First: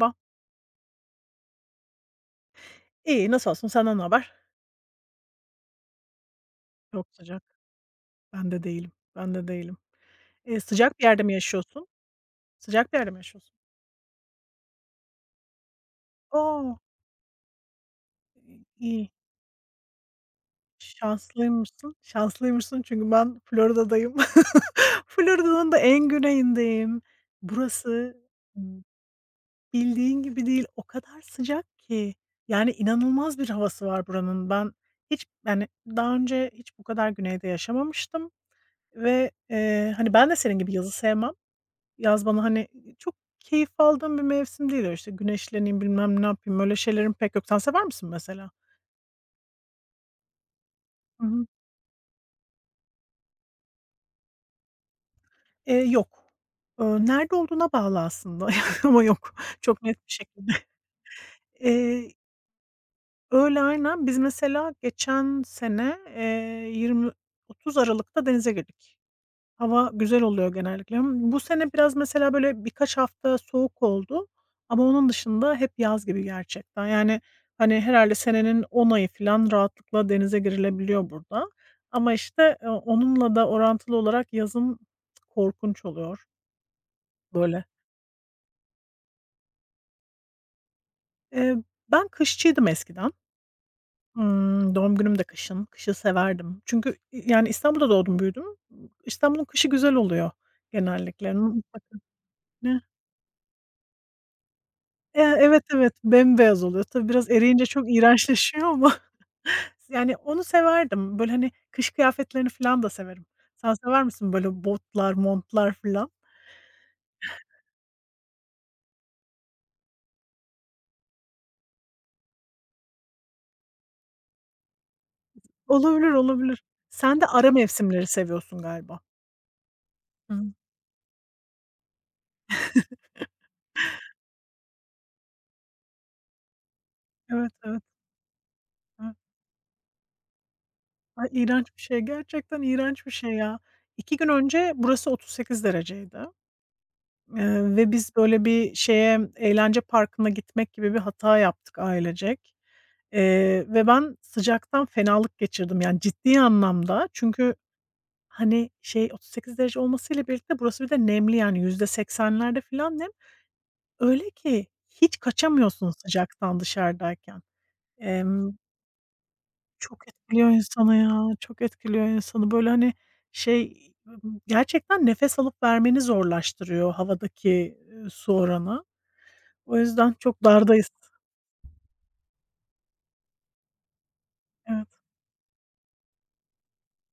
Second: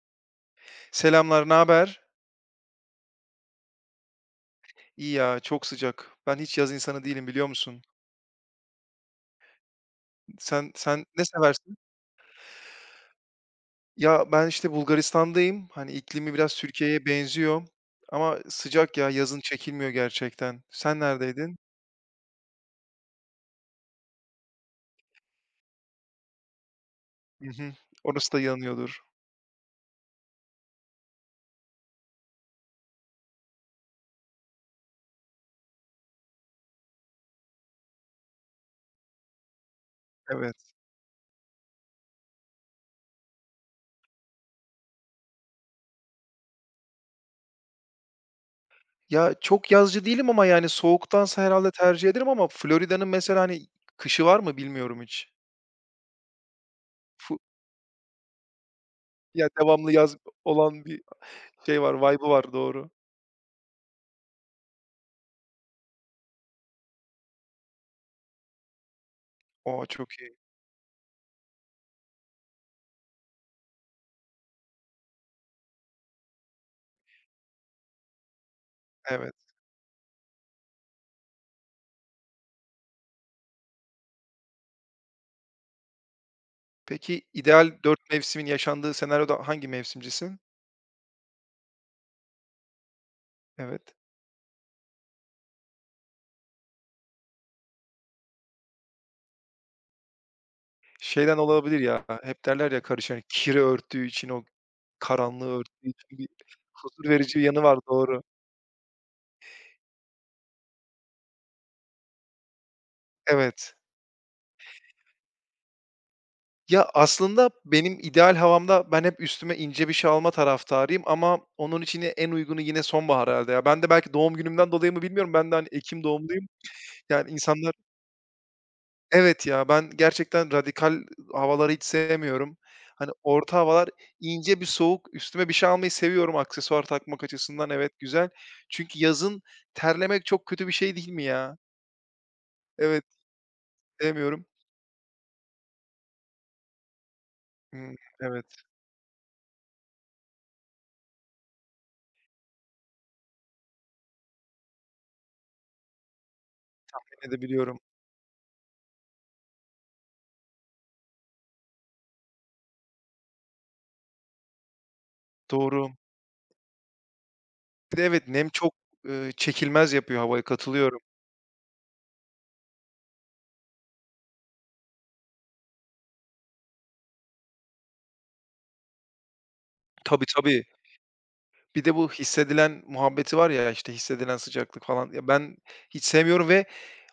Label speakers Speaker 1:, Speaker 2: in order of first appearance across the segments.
Speaker 1: Merhaba.
Speaker 2: Selamlar, ne haber?
Speaker 1: İyi, nasıl olsun? Senden ne haber?
Speaker 2: İyi ya, çok sıcak. Ben hiç yaz insanı
Speaker 1: Çok
Speaker 2: değilim
Speaker 1: sıcak.
Speaker 2: biliyor musun?
Speaker 1: Ben de değilim. Ben de değilim. Eee,
Speaker 2: Sen
Speaker 1: sıcak bir yerde
Speaker 2: ne
Speaker 1: mi
Speaker 2: seversin?
Speaker 1: yaşıyorsun? Sıcak bir yerde mi yaşıyorsun?
Speaker 2: Ya ben işte Bulgaristan'dayım. Hani iklimi biraz
Speaker 1: O!
Speaker 2: Türkiye'ye benziyor ama sıcak ya,
Speaker 1: İyi.
Speaker 2: yazın çekilmiyor gerçekten. Sen neredeydin?
Speaker 1: Şanslıymışsın. Şanslıymışsın çünkü ben Florida'dayım. Florida'nın da en güneyindeyim.
Speaker 2: Hı hı.
Speaker 1: Burası
Speaker 2: Orası da
Speaker 1: b
Speaker 2: yanıyordur.
Speaker 1: bildiğin gibi değil. O kadar sıcak ki. Yani, inanılmaz bir havası var buranın. Ben hiç, yani, daha önce hiç bu kadar güneyde yaşamamıştım ve ben de senin gibi
Speaker 2: Evet.
Speaker 1: yazı sevmem. Yaz bana, hani, çok keyif aldığım bir mevsim değil. Öyle, işte, güneşleneyim, bilmem ne yapayım, öyle şeylerim pek yok. Sen sever misin mesela?
Speaker 2: Ya çok yazcı değilim ama yani
Speaker 1: Hı
Speaker 2: soğuktansa
Speaker 1: hı.
Speaker 2: herhalde tercih ederim ama Florida'nın mesela, hani, kışı var mı bilmiyorum hiç.
Speaker 1: Yok. Nerede
Speaker 2: Fu
Speaker 1: olduğuna bağlı aslında ama yok.
Speaker 2: ya
Speaker 1: Çok
Speaker 2: devamlı
Speaker 1: net bir
Speaker 2: yaz
Speaker 1: şekilde.
Speaker 2: olan bir şey var,
Speaker 1: Eee,
Speaker 2: vibe'ı var doğru.
Speaker 1: Öyle, aynen. Biz mesela geçen sene, 20-30 Aralık'ta denize girdik.
Speaker 2: O!
Speaker 1: Hava
Speaker 2: Çok
Speaker 1: güzel
Speaker 2: iyi.
Speaker 1: oluyor genellikle. Bu sene biraz mesela böyle birkaç hafta soğuk oldu ama onun dışında hep yaz gibi gerçekten. Yani, hani, herhâlde senenin 10 ayı
Speaker 2: Evet.
Speaker 1: filan rahatlıkla denize girilebiliyor burada ama, işte, onunla da orantılı olarak yazın korkunç oluyor
Speaker 2: Peki,
Speaker 1: böyle.
Speaker 2: ideal 4 mevsimin yaşandığı senaryoda hangi mevsimcisin?
Speaker 1: Eee, Ben kışçıydım eskiden.
Speaker 2: Evet.
Speaker 1: Doğum günüm de kışın. Kışı severdim. Çünkü, yani, İstanbul'da doğdum büyüdüm. İstanbul'un kışı güzel oluyor genellikle.
Speaker 2: Şeyden olabilir ya, hep derler ya karış hani kiri örttüğü için, o karanlığı
Speaker 1: Evet,
Speaker 2: örttüğü
Speaker 1: evet,
Speaker 2: için bir
Speaker 1: bembeyaz oluyor. Tabii
Speaker 2: huzur
Speaker 1: biraz
Speaker 2: verici bir yanı
Speaker 1: eriyince
Speaker 2: var,
Speaker 1: çok
Speaker 2: doğru.
Speaker 1: iğrençleşiyor ama yani onu severdim. Böyle, hani, kış kıyafetlerini falan da severim. Sen
Speaker 2: Evet.
Speaker 1: sever misin böyle botlar, montlar falan?
Speaker 2: Ya, aslında benim ideal havamda ben hep üstüme ince bir şey alma taraftarıyım ama onun için en uygunu yine sonbahar herhâlde ya. Ben de belki doğum günümden dolayı mı bilmiyorum, ben de, hani, ekim
Speaker 1: Olabilir,
Speaker 2: doğumluyum.
Speaker 1: olabilir. Sen de
Speaker 2: Yani,
Speaker 1: ara
Speaker 2: insanlar
Speaker 1: mevsimleri seviyorsun galiba.
Speaker 2: Evet ya, ben gerçekten
Speaker 1: Hıı.
Speaker 2: radikal havaları hiç sevmiyorum. Hani, orta havalar, ince bir soğuk, üstüme bir şey almayı seviyorum aksesuar takmak
Speaker 1: Evet,
Speaker 2: açısından.
Speaker 1: evet,
Speaker 2: Evet, güzel. Çünkü
Speaker 1: evet.
Speaker 2: yazın terlemek çok kötü bir şey değil mi
Speaker 1: Ay,
Speaker 2: ya?
Speaker 1: iğrenç bir şey. Gerçekten
Speaker 2: Evet,
Speaker 1: iğrenç bir şey ya. 2 gün
Speaker 2: sevmiyorum.
Speaker 1: önce burası 38 dereceydi. Ve
Speaker 2: Hımm,
Speaker 1: biz böyle
Speaker 2: evet,
Speaker 1: bir şeye, eğlence parkına gitmek gibi bir hata yaptık ailecek. Ve ben sıcaktan fenalık geçirdim, yani, ciddi anlamda.
Speaker 2: seni de
Speaker 1: Çünkü,
Speaker 2: biliyorum.
Speaker 1: hani, şey 38 derece olmasıyla birlikte burası bir de nemli, yani, %80'lerde filan nem. Öyle ki hiç
Speaker 2: Doğru.
Speaker 1: kaçamıyorsun sıcaktan dışarıdayken.
Speaker 2: Bir de evet, nem
Speaker 1: Emm,
Speaker 2: çok, çekilmez
Speaker 1: Çok
Speaker 2: yapıyor havayı,
Speaker 1: etkiliyor insanı
Speaker 2: katılıyorum.
Speaker 1: ya, çok etkiliyor insanı. Böyle, hani, şey, gerçekten nefes alıp vermeni zorlaştırıyor havadaki, su oranı. O yüzden
Speaker 2: Tabii,
Speaker 1: çok
Speaker 2: tabii.
Speaker 1: dardayız.
Speaker 2: Bir de bu hissedilen muhabbeti var ya, işte, hissedilen sıcaklık
Speaker 1: Evet,
Speaker 2: falan. Ya, ben hiç sevmiyorum.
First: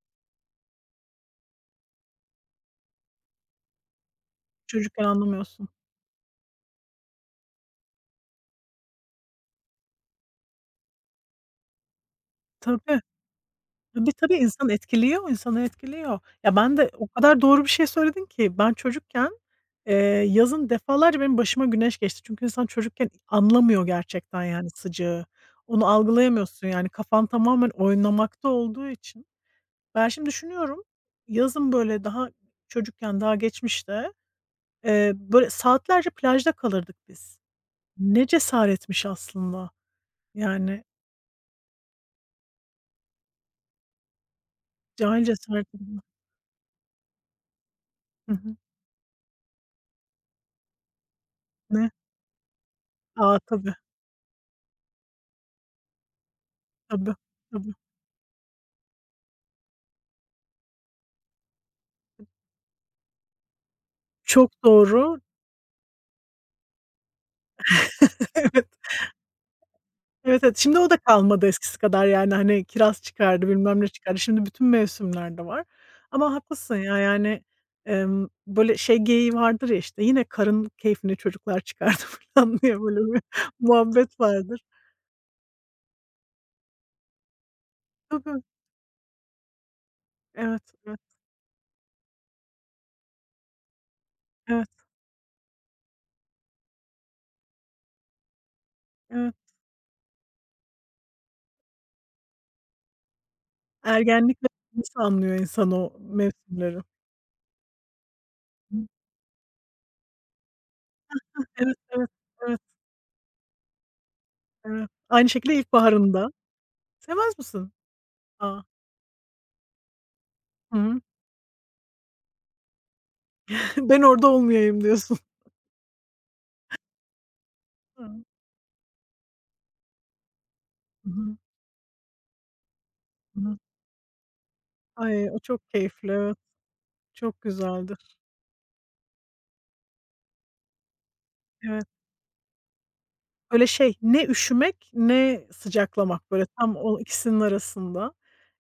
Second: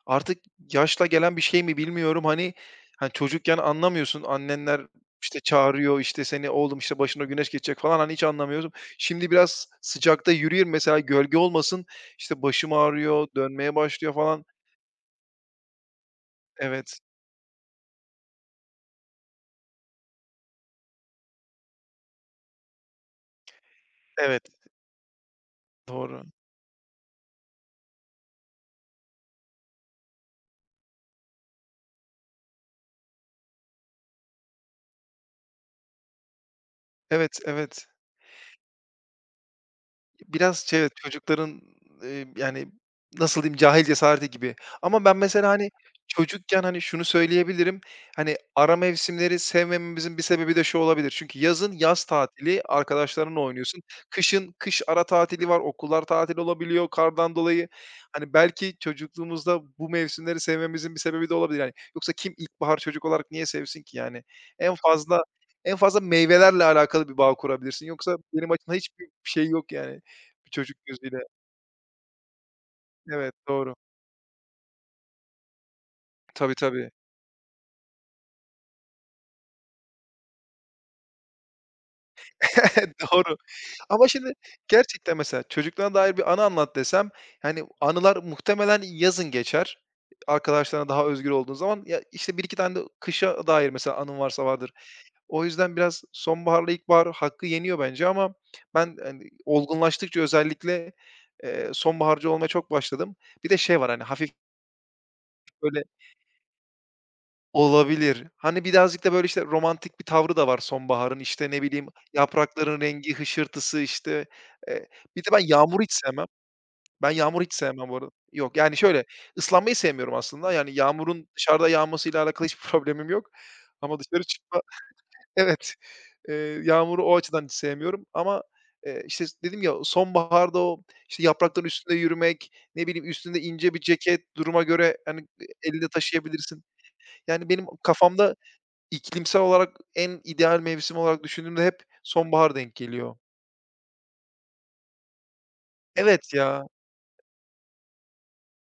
Speaker 2: Artık yaşla gelen bir şey mi bilmiyorum. Hani, çocukken anlamıyorsun. Annenler,
Speaker 1: çocukken
Speaker 2: işte,
Speaker 1: anlamıyorsun.
Speaker 2: çağırıyor, işte, seni, "Oğlum, işte, başına güneş geçecek." falan, hani, hiç anlamıyorsun. Şimdi biraz sıcakta yürüyorum mesela gölge olmasın, işte, başım
Speaker 1: Tabii,
Speaker 2: ağrıyor, dönmeye
Speaker 1: tabii,
Speaker 2: başlıyor
Speaker 1: tabii,
Speaker 2: falan.
Speaker 1: insan etkiliyor, insanı etkiliyor. Ya, ben de
Speaker 2: Evet,
Speaker 1: o kadar doğru bir şey söyledin ki ben çocukken, eee, yazın defalarca benim başıma güneş geçti. Çünkü insan çocukken anlamıyor
Speaker 2: evet,
Speaker 1: gerçekten yani sıcağı. Onu
Speaker 2: doğru.
Speaker 1: algılayamıyorsun yani kafan tamamen oynamakta olduğu için. Ben şimdi düşünüyorum, yazın böyle daha çocukken, daha geçmişte, böyle saatlerce plajda kalırdık
Speaker 2: Evet,
Speaker 1: biz.
Speaker 2: evet.
Speaker 1: Ne cesaretmiş aslında
Speaker 2: Biraz şey,
Speaker 1: yani.
Speaker 2: evet, çocukların, yani, nasıl diyeyim, cahil cesareti gibi ama ben
Speaker 1: Cahilce
Speaker 2: mesela, hani,
Speaker 1: sardım.
Speaker 2: çocukken, hani, şunu söyleyebilirim,
Speaker 1: Hı
Speaker 2: hani,
Speaker 1: hı.
Speaker 2: ara mevsimleri sevmememizin bir sebebi de şu olabilir. Çünkü yazın
Speaker 1: Ne?
Speaker 2: yaz tatili, arkadaşlarınla
Speaker 1: A, tabii,
Speaker 2: oynuyorsun. Kışın kış ara tatili var, okullar tatil olabiliyor
Speaker 1: tabii,
Speaker 2: kardan dolayı.
Speaker 1: tabii.
Speaker 2: Hani, belki çocukluğumuzda bu mevsimleri sevmemizin bir sebebi de olabilir, yani. Yoksa kim ilkbahar çocuk olarak niye sevsin ki, yani?
Speaker 1: Çok
Speaker 2: En
Speaker 1: doğru.
Speaker 2: fazla en fazla meyvelerle alakalı bir bağ kurabilirsin. Yoksa benim
Speaker 1: Evet,
Speaker 2: açımdan hiçbir şey yok, yani.
Speaker 1: evet,
Speaker 2: Bir
Speaker 1: evet.
Speaker 2: çocuk
Speaker 1: Şimdi o da
Speaker 2: gözüyle.
Speaker 1: kalmadı eskisi kadar yani, hani, kiraz
Speaker 2: Evet,
Speaker 1: çıkardı,
Speaker 2: doğru.
Speaker 1: bilmem ne çıkardı. Şimdi bütün mevsimlerde var. Ama
Speaker 2: Tabii,
Speaker 1: haklısın
Speaker 2: tabii.
Speaker 1: ya, yani, böyle şey geyiği vardır ya, işte, "Yine karın keyfini çocuklar çıkardı." falan diye böyle bir
Speaker 2: Doğru. Ama
Speaker 1: muhabbet
Speaker 2: şimdi
Speaker 1: vardır.
Speaker 2: gerçekten mesela çocukluğuna dair bir anı anlat desem, yani anılar
Speaker 1: Tabii.
Speaker 2: muhtemelen yazın geçer.
Speaker 1: Evet,
Speaker 2: Arkadaşlarına
Speaker 1: evet,
Speaker 2: daha özgür olduğun zaman. Ya, işte, 1-2 tane de kışa dair mesela anın varsa
Speaker 1: evet,
Speaker 2: vardır. O yüzden biraz sonbaharla ilkbahar hakkı yeniyor bence ama ben, hani,
Speaker 1: evet.
Speaker 2: olgunlaştıkça özellikle, sonbaharcı olmaya çok başladım. Bir de şey var, hani, hafif
Speaker 1: Ergenlikle nasıl anlıyor insan
Speaker 2: böyle.
Speaker 1: o mevsimleri?
Speaker 2: Olabilir. Hani,
Speaker 1: Hı.
Speaker 2: birazcık da, böyle, işte, romantik bir tavrı da var sonbaharın. İşte, ne
Speaker 1: Evet,
Speaker 2: bileyim,
Speaker 1: evet, evet,
Speaker 2: yaprakların rengi, hışırtısı, işte, eee,
Speaker 1: evet.
Speaker 2: bir de
Speaker 1: Aynı
Speaker 2: ben
Speaker 1: şekilde
Speaker 2: yağmuru hiç sevmem.
Speaker 1: ilkbaharında.
Speaker 2: Ben
Speaker 1: Sevmez
Speaker 2: yağmuru hiç
Speaker 1: misin?
Speaker 2: sevmem bu arada. Yok,
Speaker 1: A!
Speaker 2: yani, şöyle, ıslanmayı sevmiyorum aslında. Yani,
Speaker 1: Hı hı.
Speaker 2: yağmurun dışarıda yağmasıyla alakalı hiçbir problemim yok ama
Speaker 1: Ben
Speaker 2: dışarı
Speaker 1: orada
Speaker 2: çıkma.
Speaker 1: olmayayım diyorsun.
Speaker 2: Evet, yağmuru o açıdan hiç sevmiyorum
Speaker 1: Hı.
Speaker 2: ama, işte, dedim ya, sonbaharda o,
Speaker 1: Hı
Speaker 2: işte,
Speaker 1: hı.
Speaker 2: yaprakların üstünde yürümek, ne bileyim,
Speaker 1: Hı
Speaker 2: üstünde
Speaker 1: hı.
Speaker 2: ince bir ceket duruma göre, hani,
Speaker 1: Ay, o çok
Speaker 2: elinde
Speaker 1: keyifli, evet.
Speaker 2: taşıyabilirsin.
Speaker 1: Çok
Speaker 2: Yani, benim
Speaker 1: güzeldir.
Speaker 2: kafamda. İklimsel olarak en ideal mevsim olarak düşündüğümde hep
Speaker 1: Evet.
Speaker 2: sonbahar denk geliyor.
Speaker 1: Böyle şey, ne üşümek ne sıcaklamak,
Speaker 2: Evet
Speaker 1: böyle
Speaker 2: ya.
Speaker 1: tam o ikisinin arasında.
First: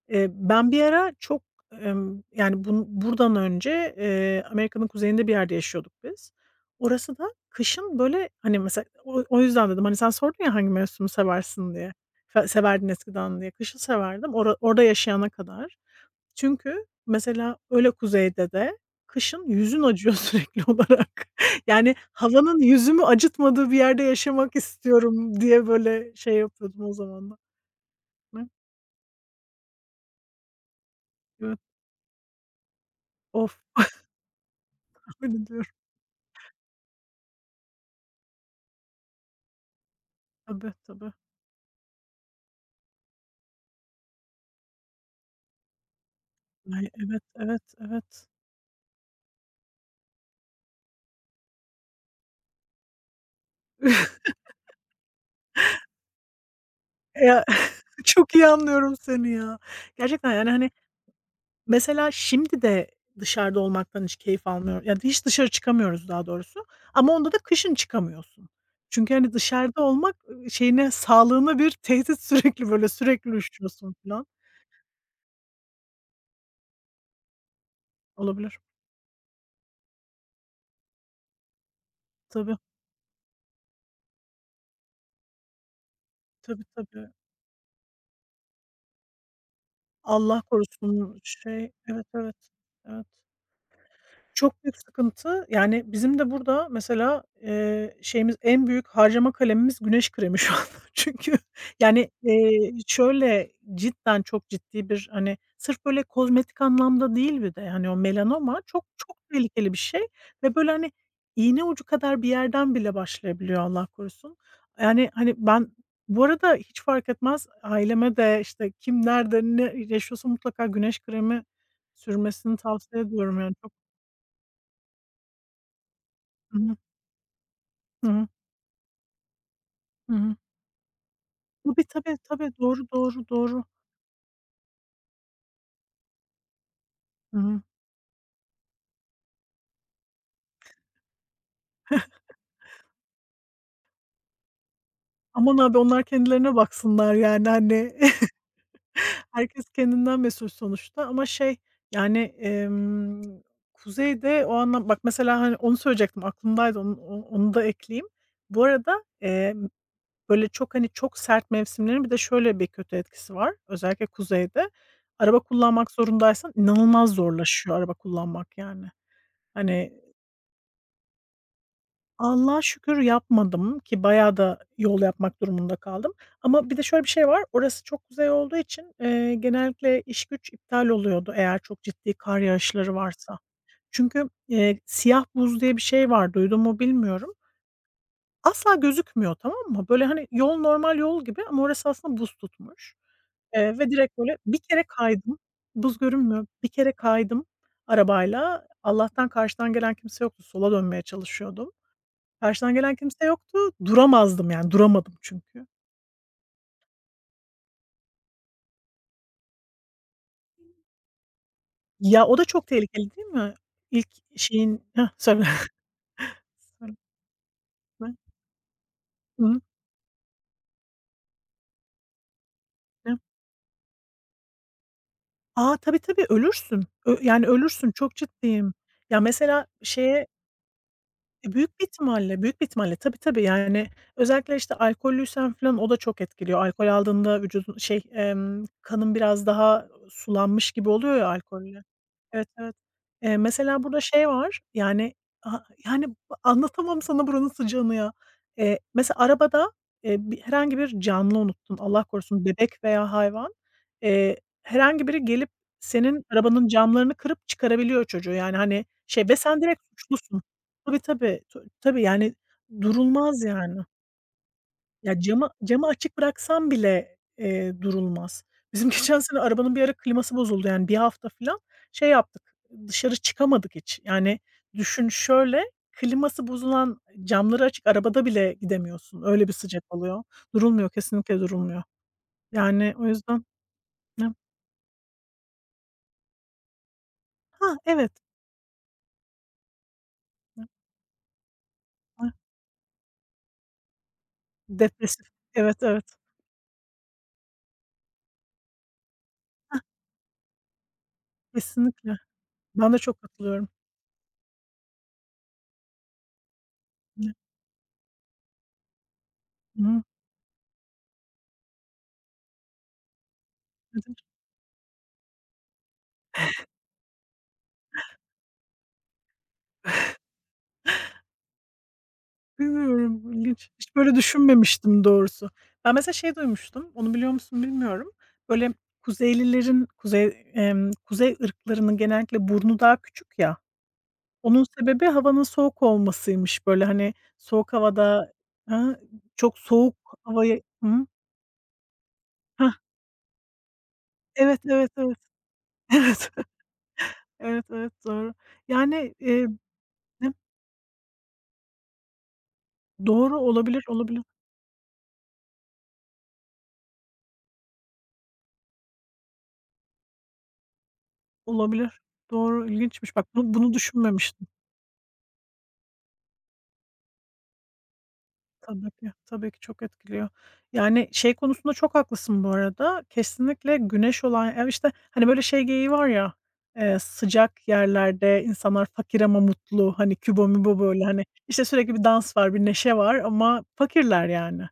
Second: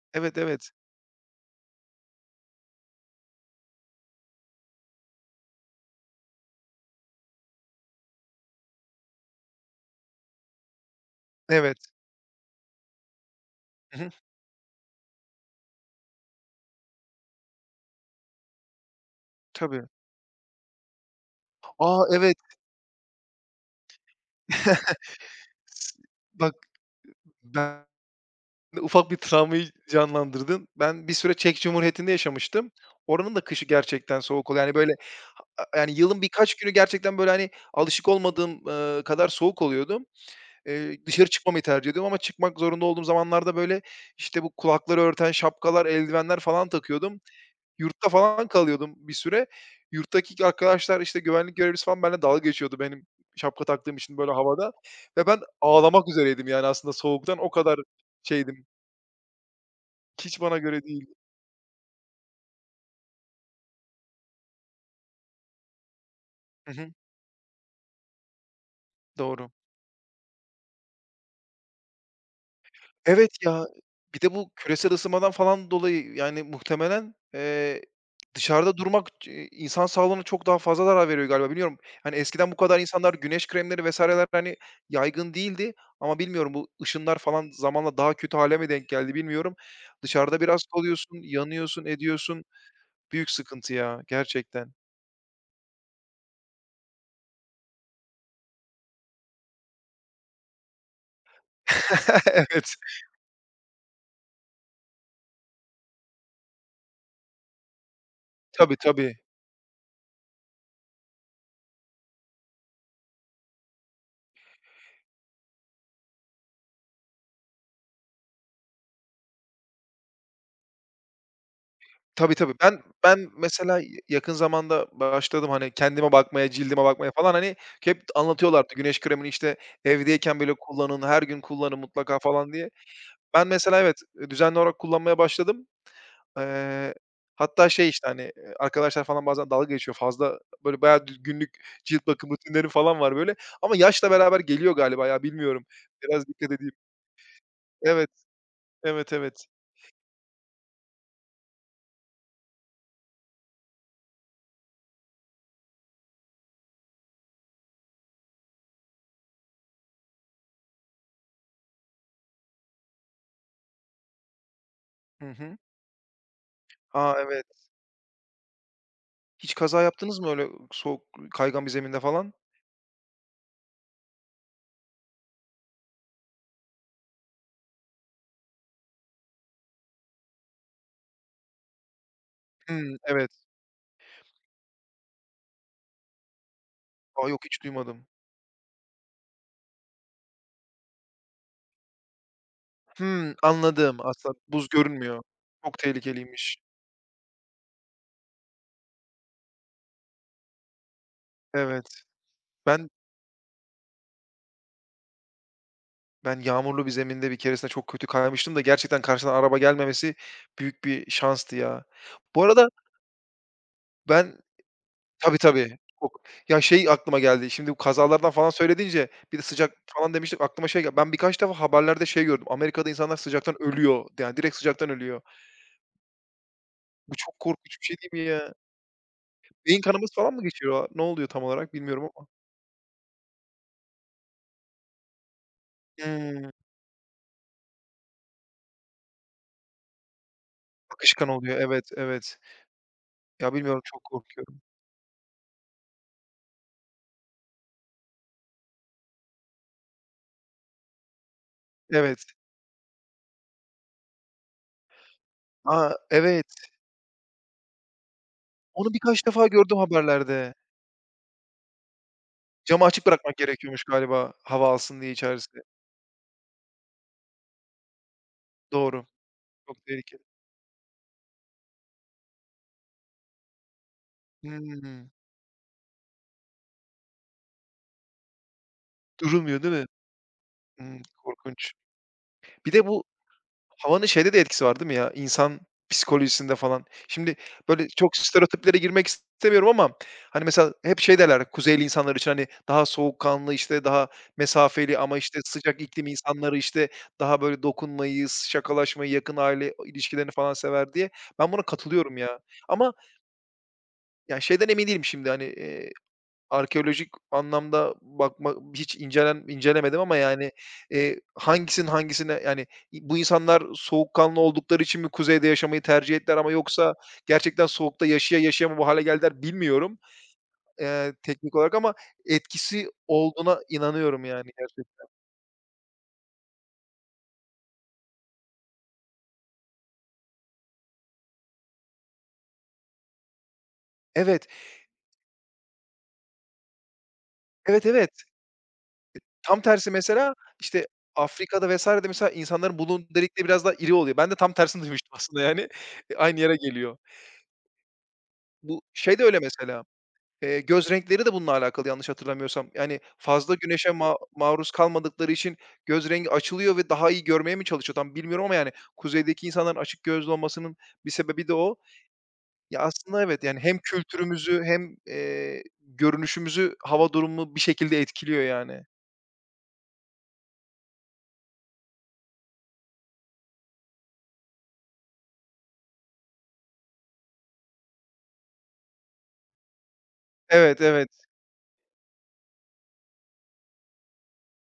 Speaker 2: Evet, evet.
Speaker 1: Ben bir ara çok, yani, buradan önce, Amerika'nın kuzeyinde bir yerde yaşıyorduk biz. Orası da kışın böyle, hani, mesela o yüzden dedim, hani, sen sordun ya hangi mevsimi seversin
Speaker 2: Evet.
Speaker 1: diye, fe severdin eskiden diye. Kışı
Speaker 2: Hı hı.
Speaker 1: severdim orada yaşayana kadar. Çünkü mesela öyle kuzeyde de kışın yüzün
Speaker 2: Tabii.
Speaker 1: acıyor sürekli olarak. Yani
Speaker 2: A, evet.
Speaker 1: havanın yüzümü acıtmadığı bir yerde yaşamak istiyorum diye
Speaker 2: S
Speaker 1: böyle şey
Speaker 2: Bak,
Speaker 1: yapıyordum o zamanlar.
Speaker 2: bende
Speaker 1: Hı,
Speaker 2: ufak bir travmayı canlandırdın. Ben bir süre
Speaker 1: evet.
Speaker 2: Çek Cumhuriyeti'nde yaşamıştım. Oranın da
Speaker 1: Of,
Speaker 2: kışı gerçekten soğuk oluyor. Yani, böyle,
Speaker 1: tahmin ediyorum.
Speaker 2: yani, yılın birkaç günü gerçekten, böyle, hani, alışık olmadığım, kadar soğuk oluyordu.
Speaker 1: Tabii, tabii.
Speaker 2: Dışarı çıkmamayı tercih ediyordum ama çıkmak zorunda olduğum zamanlarda, böyle, işte, bu kulakları örten şapkalar, eldivenler falan
Speaker 1: Ay,
Speaker 2: takıyordum.
Speaker 1: evet, evet,
Speaker 2: Yurtta
Speaker 1: evet.
Speaker 2: falan kalıyordum bir süre. Yurttaki arkadaşlar, işte, güvenlik görevlisi falan benimle dalga geçiyordu benim şapka taktığım için böyle havada ve ben ağlamak üzereydim yani aslında soğuktan
Speaker 1: Ya,
Speaker 2: o kadar
Speaker 1: çok iyi
Speaker 2: şeydim.
Speaker 1: anlıyorum seni ya. Gerçekten
Speaker 2: Hiç
Speaker 1: yani,
Speaker 2: bana
Speaker 1: hani,
Speaker 2: göre değildi.
Speaker 1: mesela şimdi de dışarıda olmaktan hiç keyif almıyorum. Yani, hiç dışarı çıkamıyoruz daha doğrusu
Speaker 2: Hı hı.
Speaker 1: ama onda da kışın çıkamıyorsun. Çünkü, hani,
Speaker 2: Doğru.
Speaker 1: dışarıda olmak, şeyine, sağlığına bir tehdit sürekli, böyle,
Speaker 2: Evet
Speaker 1: sürekli
Speaker 2: ya,
Speaker 1: üşüyorsun
Speaker 2: bir
Speaker 1: falan.
Speaker 2: de bu küresel ısınmadan falan dolayı, yani, muhtemelen,
Speaker 1: Olabilir.
Speaker 2: dışarıda durmak insan sağlığına çok daha fazla zarar veriyor galiba, bilmiyorum. Hani, eskiden bu
Speaker 1: Tabii,
Speaker 2: kadar insanlar güneş kremleri vesaireler hani, yaygın değildi ama bilmiyorum
Speaker 1: tabii,
Speaker 2: bu
Speaker 1: tabii.
Speaker 2: ışınlar falan zamanla daha kötü hale mi denk geldi bilmiyorum. Dışarıda
Speaker 1: Allah
Speaker 2: biraz kalıyorsun,
Speaker 1: korusun, şey.
Speaker 2: yanıyorsun,
Speaker 1: Evet, evet.
Speaker 2: ediyorsun.
Speaker 1: Evet.
Speaker 2: Büyük sıkıntı ya
Speaker 1: Çok
Speaker 2: gerçekten.
Speaker 1: büyük sıkıntı. Yani, bizim de burada mesela, şeyimiz en büyük harcama kalemimiz güneş kremi şu anda. Çünkü, yani,
Speaker 2: Evet.
Speaker 1: şöyle cidden çok ciddi bir, hani, sırf böyle kozmetik anlamda değil bir de, hani, o melanoma
Speaker 2: Tabii,
Speaker 1: çok
Speaker 2: tabii.
Speaker 1: çok tehlikeli bir şey ve böyle, hani, iğne ucu kadar bir yerden bile başlayabiliyor Allah korusun. Yani, hani, ben bu arada hiç fark etmez aileme de, işte, kim nerede ne yaşıyorsa mutlaka güneş kremi
Speaker 2: Tabii, tabii.
Speaker 1: sürmesini
Speaker 2: Ben
Speaker 1: tavsiye
Speaker 2: ben
Speaker 1: ediyorum yani çok.
Speaker 2: mesela yakın zamanda başladım, hani, kendime bakmaya, cildime bakmaya falan, hani, hep
Speaker 1: Hı hı.
Speaker 2: anlatıyorlardı güneş kremini, işte,
Speaker 1: Hı hı.
Speaker 2: evdeyken böyle kullanın, her gün kullanın
Speaker 1: Tabii, tabii,
Speaker 2: mutlaka
Speaker 1: tabii.
Speaker 2: falan diye.
Speaker 1: Doğru, doğru,
Speaker 2: Ben
Speaker 1: doğru.
Speaker 2: mesela evet, düzenli olarak kullanmaya başladım. Eee,
Speaker 1: Hı hı.
Speaker 2: hatta şey, işte, hani, arkadaşlar falan bazen dalga geçiyor. Fazla böyle bayağı günlük cilt bakım rutinlerim falan var böyle ama yaşla beraber geliyor galiba ya,
Speaker 1: Aman
Speaker 2: bilmiyorum.
Speaker 1: abi onlar
Speaker 2: Biraz dikkat
Speaker 1: kendilerine
Speaker 2: edeyim.
Speaker 1: baksınlar yani, hani,
Speaker 2: Evet, evet, evet.
Speaker 1: herkes kendinden mesul sonuçta ama şey, yani, kuzeyde o anlam bak mesela, hani, onu söyleyecektim aklımdaydı onu onu da ekleyeyim. Bu arada, böyle çok, hani, çok sert mevsimlerin bir de şöyle bir kötü etkisi var özellikle kuzeyde.
Speaker 2: Hı
Speaker 1: Araba
Speaker 2: hı.
Speaker 1: kullanmak zorundaysan inanılmaz
Speaker 2: A, evet.
Speaker 1: zorlaşıyor araba kullanmak yani.
Speaker 2: Hiç kaza
Speaker 1: Hani
Speaker 2: yaptınız mı öyle soğuk, kaygan bir zeminde falan?
Speaker 1: Allah'a şükür yapmadım ki bayağı da yol yapmak durumunda kaldım ama bir de şöyle bir şey var, orası çok kuzey olduğu için, genellikle iş güç iptal oluyordu eğer çok ciddi kar yağışları
Speaker 2: Hımm, evet.
Speaker 1: varsa. Çünkü, siyah buz diye bir şey var, duydun mu
Speaker 2: A,
Speaker 1: bilmiyorum.
Speaker 2: yok hiç duymadım.
Speaker 1: Asla gözükmüyor, tamam mı? Böyle, hani, yol normal yol gibi ama orası aslında buz tutmuş,
Speaker 2: Hımm,
Speaker 1: ve
Speaker 2: anladım.
Speaker 1: direkt
Speaker 2: Aslında
Speaker 1: böyle bir
Speaker 2: buz
Speaker 1: kere
Speaker 2: görünmüyor.
Speaker 1: kaydım,
Speaker 2: Çok
Speaker 1: buz görünmüyor.
Speaker 2: tehlikeliymiş.
Speaker 1: Bir kere kaydım arabayla. Allah'tan karşıdan gelen kimse yoktu, sola dönmeye çalışıyordum.
Speaker 2: Evet.
Speaker 1: Karşıdan
Speaker 2: Ben
Speaker 1: gelen kimse yoktu. Duramazdım yani, duramadım çünkü.
Speaker 2: ben yağmurlu bir zeminde bir keresinde çok kötü kaymıştım da gerçekten karşıdan araba gelmemesi büyük bir şanstı ya.
Speaker 1: Ya, o
Speaker 2: Bu
Speaker 1: da
Speaker 2: arada
Speaker 1: çok tehlikeli değil mi? İlk
Speaker 2: ben.
Speaker 1: şeyin. Hah,
Speaker 2: Tabii,
Speaker 1: söyle,
Speaker 2: tabii. Çok. Ya, şey
Speaker 1: söyle.
Speaker 2: aklıma geldi, şimdi bu kazalardan falan söyle deyince bir de
Speaker 1: Hı hı.
Speaker 2: sıcak falan demiştik, aklıma şey geldi. Ben birkaç defa haberlerde şey gördüm, Amerika'da insanlar
Speaker 1: Hı.
Speaker 2: sıcaktan ölüyor. Yani direkt sıcaktan ölüyor.
Speaker 1: A, tabii, tabii ölürsün.
Speaker 2: Bu
Speaker 1: Ö
Speaker 2: çok
Speaker 1: yani
Speaker 2: korkunç bir
Speaker 1: ölürsün,
Speaker 2: şey
Speaker 1: çok
Speaker 2: değil mi ya?
Speaker 1: ciddiyim. Ya, mesela
Speaker 2: Beyin kanaması
Speaker 1: şeye,
Speaker 2: falan mı geçiriyor? Ne oluyor tam olarak
Speaker 1: Büyük bir
Speaker 2: bilmiyorum ama.
Speaker 1: ihtimalle, büyük bir ihtimalle. Tabii, tabii. Yani, özellikle, işte, alkollüysen filan o da çok
Speaker 2: Hımm.
Speaker 1: etkiliyor. Alkol aldığında vücudun şey, kanın biraz daha sulanmış gibi oluyor ya
Speaker 2: Akışkan oluyor.
Speaker 1: alkolle.
Speaker 2: Evet, evet.
Speaker 1: Evet, evet.
Speaker 2: Ya, bilmiyorum,
Speaker 1: Mesela burada
Speaker 2: çok
Speaker 1: şey
Speaker 2: korkuyorum.
Speaker 1: var, yani, ha yani, anlatamam sana buranın sıcağını ya. Mesela arabada, bir herhangi bir canlı unuttun, Allah
Speaker 2: Evet.
Speaker 1: korusun bebek veya hayvan. Eee, Herhangi biri gelip
Speaker 2: A,
Speaker 1: senin
Speaker 2: evet.
Speaker 1: arabanın camlarını kırıp çıkarabiliyor çocuğu. Yani, hani,
Speaker 2: Onu birkaç
Speaker 1: şey ve
Speaker 2: defa
Speaker 1: sen
Speaker 2: gördüm
Speaker 1: direkt suçlusun.
Speaker 2: haberlerde.
Speaker 1: Tabii, tabii. Ta tabii, yani,
Speaker 2: Camı açık bırakmak
Speaker 1: durulmaz yani.
Speaker 2: gerekiyormuş galiba hava alsın diye
Speaker 1: Ya,
Speaker 2: içerisi.
Speaker 1: camı açık bıraksam bile, durulmaz. Bizim
Speaker 2: Doğru.
Speaker 1: geçen sene arabanın bir
Speaker 2: Çok
Speaker 1: ara
Speaker 2: tehlikeli.
Speaker 1: kliması bozuldu, yani, bir hafta filan şey yaptık, dışarı çıkamadık hiç. Yani,
Speaker 2: Hımm.
Speaker 1: düşün şöyle, kliması bozulan, camları açık arabada bile gidemiyorsun. Öyle bir
Speaker 2: Durulmuyor değil
Speaker 1: sıcak
Speaker 2: mi?
Speaker 1: oluyor. Durulmuyor,
Speaker 2: Hımm,
Speaker 1: kesinlikle
Speaker 2: korkunç.
Speaker 1: durulmuyor.
Speaker 2: Bir de
Speaker 1: Yani,
Speaker 2: bu
Speaker 1: o yüzden
Speaker 2: havanın şeyde de etkisi var değil mi ya, insan psikolojisinde falan? Şimdi,
Speaker 1: Ha,
Speaker 2: böyle,
Speaker 1: evet.
Speaker 2: çok stereotiplere girmek istemiyorum ama, hani, mesela hep şey derler kuzeyli insanlar için, hani, daha soğukkanlı, işte, daha mesafeli ama,
Speaker 1: Depresif.
Speaker 2: işte,
Speaker 1: Evet,
Speaker 2: sıcak
Speaker 1: evet.
Speaker 2: iklim insanları, işte, daha böyle dokunmayı, şakalaşmayı, yakın aile ilişkilerini falan sever diye. Ben buna katılıyorum
Speaker 1: Kesinlikle.
Speaker 2: ya. Ama,
Speaker 1: Ben de çok katılıyorum.
Speaker 2: yani şeyden emin değilim şimdi, hani, Arkeolojik anlamda bakma hiç incelen
Speaker 1: Hı
Speaker 2: incelemedim
Speaker 1: hı.
Speaker 2: ama yani, hangisinin hangisine yani, bu insanlar
Speaker 1: Ne demek.
Speaker 2: soğukkanlı oldukları için mi kuzeyde yaşamayı tercih ettiler ama yoksa gerçekten soğukta yaşaya yaşaya mı bu hale geldiler bilmiyorum, teknik olarak ama etkisi
Speaker 1: Bilmiyorum,
Speaker 2: olduğuna
Speaker 1: ilginç. Hiç böyle
Speaker 2: inanıyorum yani gerçek.
Speaker 1: düşünmemiştim doğrusu. Ben mesela şey duymuştum, onu biliyor musun bilmiyorum. Böyle Kuzeylilerin, kuzey, kuzey ırklarının genellikle burnu daha küçük ya,
Speaker 2: Evet,
Speaker 1: onun sebebi havanın soğuk olmasıymış. Böyle, hani, soğuk
Speaker 2: evet, evet.
Speaker 1: havada. Ha, çok
Speaker 2: Tam tersi
Speaker 1: soğuk
Speaker 2: mesela,
Speaker 1: havaya.
Speaker 2: işte,
Speaker 1: Hı.
Speaker 2: Afrika'da vs. de mesela
Speaker 1: Hah,
Speaker 2: insanların bulunduğu delikte biraz daha iri oluyor. Ben de tam
Speaker 1: evet,
Speaker 2: tersini
Speaker 1: evet,
Speaker 2: duymuştum
Speaker 1: evet.
Speaker 2: aslında yani. E,
Speaker 1: Evet,
Speaker 2: aynı yere geliyor.
Speaker 1: evet, evet, doğru.
Speaker 2: Bu
Speaker 1: Yani,
Speaker 2: şey de öyle mesela. Göz renkleri de bununla alakalı yanlış hatırlamıyorsam. Yani
Speaker 1: doğru
Speaker 2: fazla
Speaker 1: olabilir,
Speaker 2: güneşe ma
Speaker 1: olabilir,
Speaker 2: maruz kalmadıkları için göz rengi açılıyor ve daha iyi görmeye mi çalışıyor tam bilmiyorum ama yani kuzeydeki insanların açık gözlü olmasının bir sebebi de o.
Speaker 1: olabilir. Doğru,
Speaker 2: Ya,
Speaker 1: ilginçmiş.
Speaker 2: aslında
Speaker 1: Bak,
Speaker 2: evet, yani
Speaker 1: bunu
Speaker 2: hem
Speaker 1: düşünmemiştim.
Speaker 2: kültürümüzü hem, görünüşümüzü hava durumu bir şekilde etkiliyor yani.
Speaker 1: Tabii ki, tabii ki çok etkiliyor. Yani, şey konusunda çok haklısın bu arada. Kesinlikle güneş olan ev, işte, hani, böyle şey geyiği var ya, sıcak yerlerde insanlar fakir ama mutlu, hani, kübo mübo
Speaker 2: Evet,
Speaker 1: böyle,
Speaker 2: evet.
Speaker 1: hani, işte, sürekli bir dans var, bir neşe var ama fakirler yani.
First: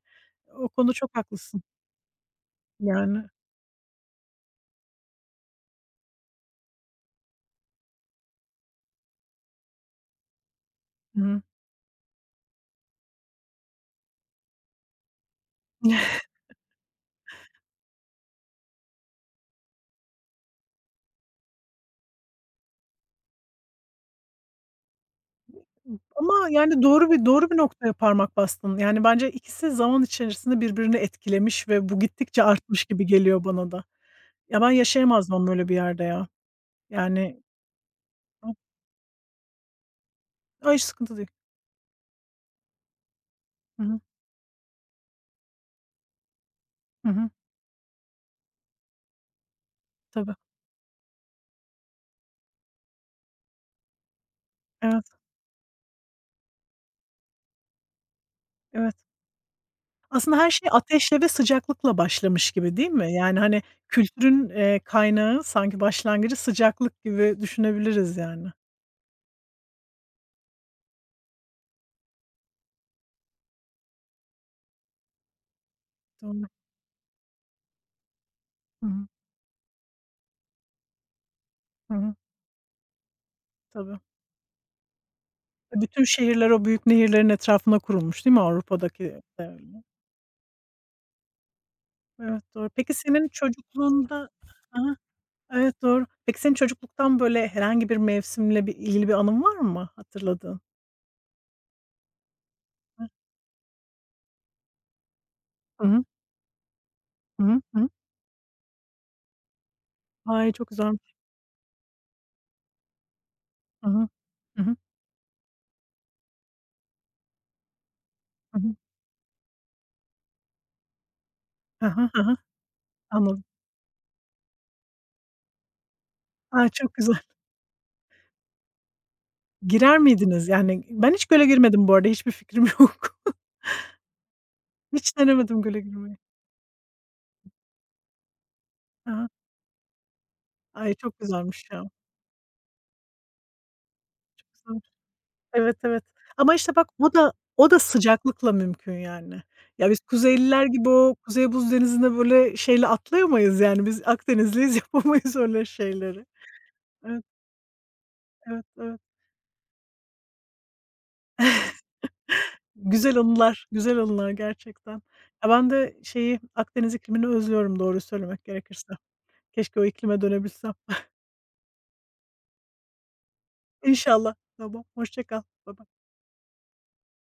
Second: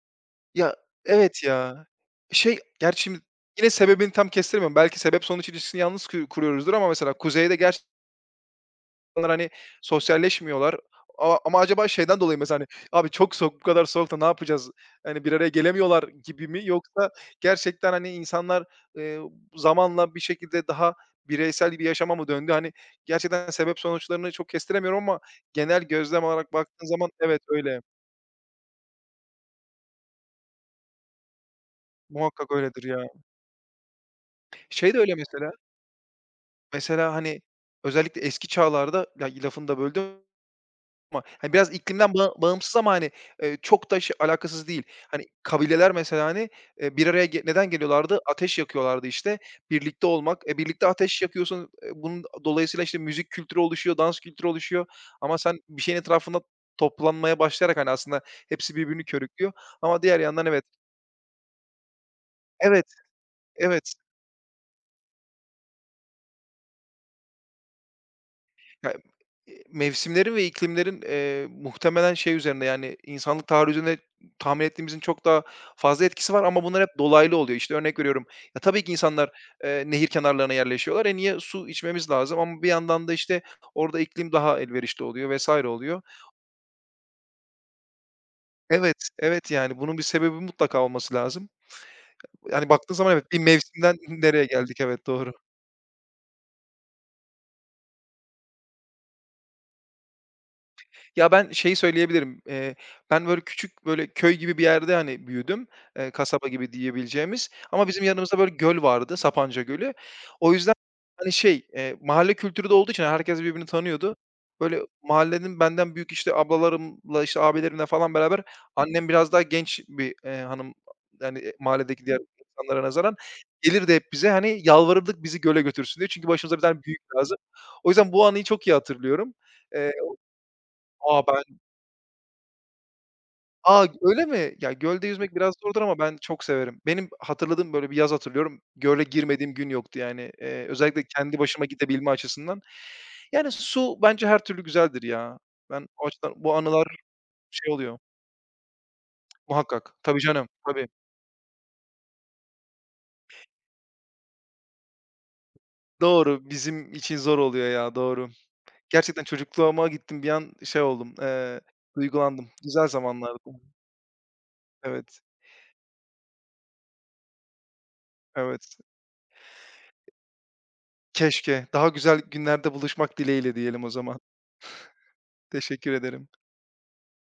Speaker 1: O
Speaker 2: Ya,
Speaker 1: konuda çok
Speaker 2: evet
Speaker 1: haklısın.
Speaker 2: ya. Şey, gerçi şimdi
Speaker 1: Yani,
Speaker 2: yine sebebini tam kestiremiyorum. Belki sebep sonuç ilişkisini yalnız kuruyoruzdur ama mesela kuzeyde gerçekten insanlar, hani, sosyalleşmiyorlar. A
Speaker 1: hı.
Speaker 2: ama acaba şeyden dolayı mesela, hani, "Abi çok soğuk, bu kadar soğukta ne yapacağız? Hani, bir araya gelemiyorlar." gibi mi yoksa gerçekten, hani, insanlar, eee, zamanla bir şekilde daha bireysel bir yaşama mı döndü? Hani, gerçekten sebep sonuçlarını çok kestiremiyorum ama genel gözlem
Speaker 1: Ama
Speaker 2: olarak
Speaker 1: yani
Speaker 2: baktığın zaman evet,
Speaker 1: doğru bir
Speaker 2: öyle.
Speaker 1: noktaya parmak bastın. Yani bence ikisi zaman içerisinde birbirini etkilemiş ve bu gittikçe
Speaker 2: Muhakkak öyledir
Speaker 1: artmış gibi
Speaker 2: ya.
Speaker 1: geliyor bana da. Ya, ben
Speaker 2: Şey de öyle
Speaker 1: yaşayamazdım
Speaker 2: mesela,
Speaker 1: böyle bir yerde ya.
Speaker 2: mesela,
Speaker 1: Yani.
Speaker 2: hani, özellikle eski
Speaker 1: Hı.
Speaker 2: çağlarda, ya, lafını da böldüm.
Speaker 1: A, hiç sıkıntı
Speaker 2: Ama,
Speaker 1: değil.
Speaker 2: hani, biraz iklimden bağımsız ama, hani,
Speaker 1: Hı
Speaker 2: çok da
Speaker 1: hı.
Speaker 2: şey alakasız değil. Hani, kabileler mesela, hani, bir
Speaker 1: Hı
Speaker 2: araya
Speaker 1: hı.
Speaker 2: neden geliyorlardı? Ateş yakıyorlardı, işte. Birlikte
Speaker 1: Tabii.
Speaker 2: olmak. E, birlikte ateş yakıyorsun. Bunun dolayısıyla, işte, müzik kültürü oluşuyor, dans kültürü oluşuyor
Speaker 1: Evet,
Speaker 2: ama sen bir şeyin etrafında toplanmaya başlayarak, hani, aslında hepsi
Speaker 1: evet.
Speaker 2: birbirini körüklüyor ama diğer
Speaker 1: Aslında
Speaker 2: yandan
Speaker 1: her
Speaker 2: evet.
Speaker 1: şey ateşle ve sıcaklıkla başlamış gibi
Speaker 2: Evet,
Speaker 1: değil mi? Yani, hani,
Speaker 2: evet.
Speaker 1: kültürün, kaynağı sanki başlangıcı sıcaklık gibi düşünebiliriz yani.
Speaker 2: Ya, mevsimlerin ve iklimlerin, muhtemelen şey üzerinde, yani, insanlık tarihi üzerinde tahmin ettiğimizin çok daha fazla etkisi var
Speaker 1: Doğru.
Speaker 2: ama bunlar hep dolaylı oluyor. İşte, örnek veriyorum, ya, tabii
Speaker 1: Hı
Speaker 2: ki
Speaker 1: hı.
Speaker 2: insanlar, nehir kenarlarına yerleşiyorlar. E, niye? Su
Speaker 1: Hı
Speaker 2: içmemiz
Speaker 1: hı.
Speaker 2: lazım ama bir yandan da, işte, orada
Speaker 1: Tabii.
Speaker 2: iklim daha elverişli oluyor vesaire
Speaker 1: E,
Speaker 2: oluyor.
Speaker 1: bütün şehirler o büyük nehirlerin etrafına kurulmuş değil mi
Speaker 2: Evet,
Speaker 1: Avrupa'daki?
Speaker 2: evet, yani, bunun bir sebebi mutlaka olması lazım.
Speaker 1: Evet,
Speaker 2: Yani,
Speaker 1: doğru. Peki
Speaker 2: baktığın zaman
Speaker 1: senin
Speaker 2: evet, bir mevsimden
Speaker 1: çocukluğunda.
Speaker 2: nereye geldik?
Speaker 1: Hı hı.
Speaker 2: Evet, doğru.
Speaker 1: Evet, doğru. Peki senin çocukluktan böyle herhangi bir mevsimle bir ilgili bir anın var mı hatırladığın?
Speaker 2: Ya, ben şeyi söyleyebilirim,
Speaker 1: Hı.
Speaker 2: ben böyle küçük, böyle, köy gibi bir yerde, hani, büyüdüm,
Speaker 1: Hı hı.
Speaker 2: kasaba gibi
Speaker 1: Hı
Speaker 2: diyebileceğimiz
Speaker 1: hı. Hı
Speaker 2: ama
Speaker 1: hı.
Speaker 2: bizim yanımızda, böyle, göl vardı, Sapanca Gölü.
Speaker 1: Ay,
Speaker 2: O
Speaker 1: çok
Speaker 2: yüzden,
Speaker 1: güzel.
Speaker 2: hani, şey, mahalle kültürü de olduğu için herkes birbirini
Speaker 1: Hı hı.
Speaker 2: tanıyordu.
Speaker 1: Hı hı.
Speaker 2: Böyle, mahallenin benden büyük, işte, ablalarımla, işte, abilerimle falan beraber
Speaker 1: Hı hı.
Speaker 2: annem biraz daha genç bir, hanım, yani,
Speaker 1: Hı
Speaker 2: mahalledeki
Speaker 1: hı.
Speaker 2: diğer
Speaker 1: Hı hı.
Speaker 2: insanlara nazaran.
Speaker 1: Anladım.
Speaker 2: Gelirdi hep bize, hani, yalvarırdık bizi göle götürsün diye çünkü başımıza bir
Speaker 1: A,
Speaker 2: tane
Speaker 1: çok
Speaker 2: büyük
Speaker 1: güzel.
Speaker 2: lazım. O yüzden bu anıyı çok iyi hatırlıyorum. Eee,
Speaker 1: Girer miydiniz? Yani ben
Speaker 2: "A,
Speaker 1: hiç göle
Speaker 2: ben."
Speaker 1: girmedim bu arada, hiçbir fikrim yok.
Speaker 2: A! Öyle mi? Ya, gölde
Speaker 1: Hiç
Speaker 2: yüzmek biraz
Speaker 1: denemedim göle
Speaker 2: zordur ama ben
Speaker 1: girmeyi.
Speaker 2: çok severim. Benim hatırladığım, böyle, bir yaz hatırlıyorum. Göle
Speaker 1: Hı hı.
Speaker 2: girmediğim gün yoktu yani.
Speaker 1: Ay,
Speaker 2: Özellikle
Speaker 1: çok
Speaker 2: kendi başıma
Speaker 1: güzelmiş ya.
Speaker 2: gidebilme açısından. Yani su bence her
Speaker 1: Çok
Speaker 2: türlü
Speaker 1: güzelmiş.
Speaker 2: güzeldir ya.
Speaker 1: Evet,
Speaker 2: Ben
Speaker 1: evet.
Speaker 2: o açıdan bu
Speaker 1: Ama işte bak
Speaker 2: anılar
Speaker 1: o
Speaker 2: şey
Speaker 1: da
Speaker 2: oluyor
Speaker 1: sıcaklıkla mümkün yani. Ya
Speaker 2: muhakkak.
Speaker 1: biz
Speaker 2: Tabii canım,
Speaker 1: Kuzeyliler
Speaker 2: tabii.
Speaker 1: gibi o Kuzey Buz Denizi'nde böyle şeyle atlayamayız yani. Biz Akdenizliyiz, yapamayız öyle şeyleri.
Speaker 2: Doğru, bizim için
Speaker 1: Evet,
Speaker 2: zor oluyor ya, doğru.
Speaker 1: evet, evet.
Speaker 2: Gerçekten çocukluğuma gittim, bir an şey oldum, duygulandım. Güzel
Speaker 1: Güzel
Speaker 2: zamanlardı.
Speaker 1: anılar, güzel anılar gerçekten.
Speaker 2: Evet,
Speaker 1: Ya, ben de şeyi, Akdeniz iklimini özlüyorum doğruyu söylemek
Speaker 2: evet.
Speaker 1: gerekirse. Keşke o iklime dönebilsem.
Speaker 2: Keşke. Daha güzel günlerde buluşmak dileğiyle diyelim o zaman.
Speaker 1: İnşallah. Tamam, hoşça kal. Baybay.
Speaker 2: Teşekkür ederim.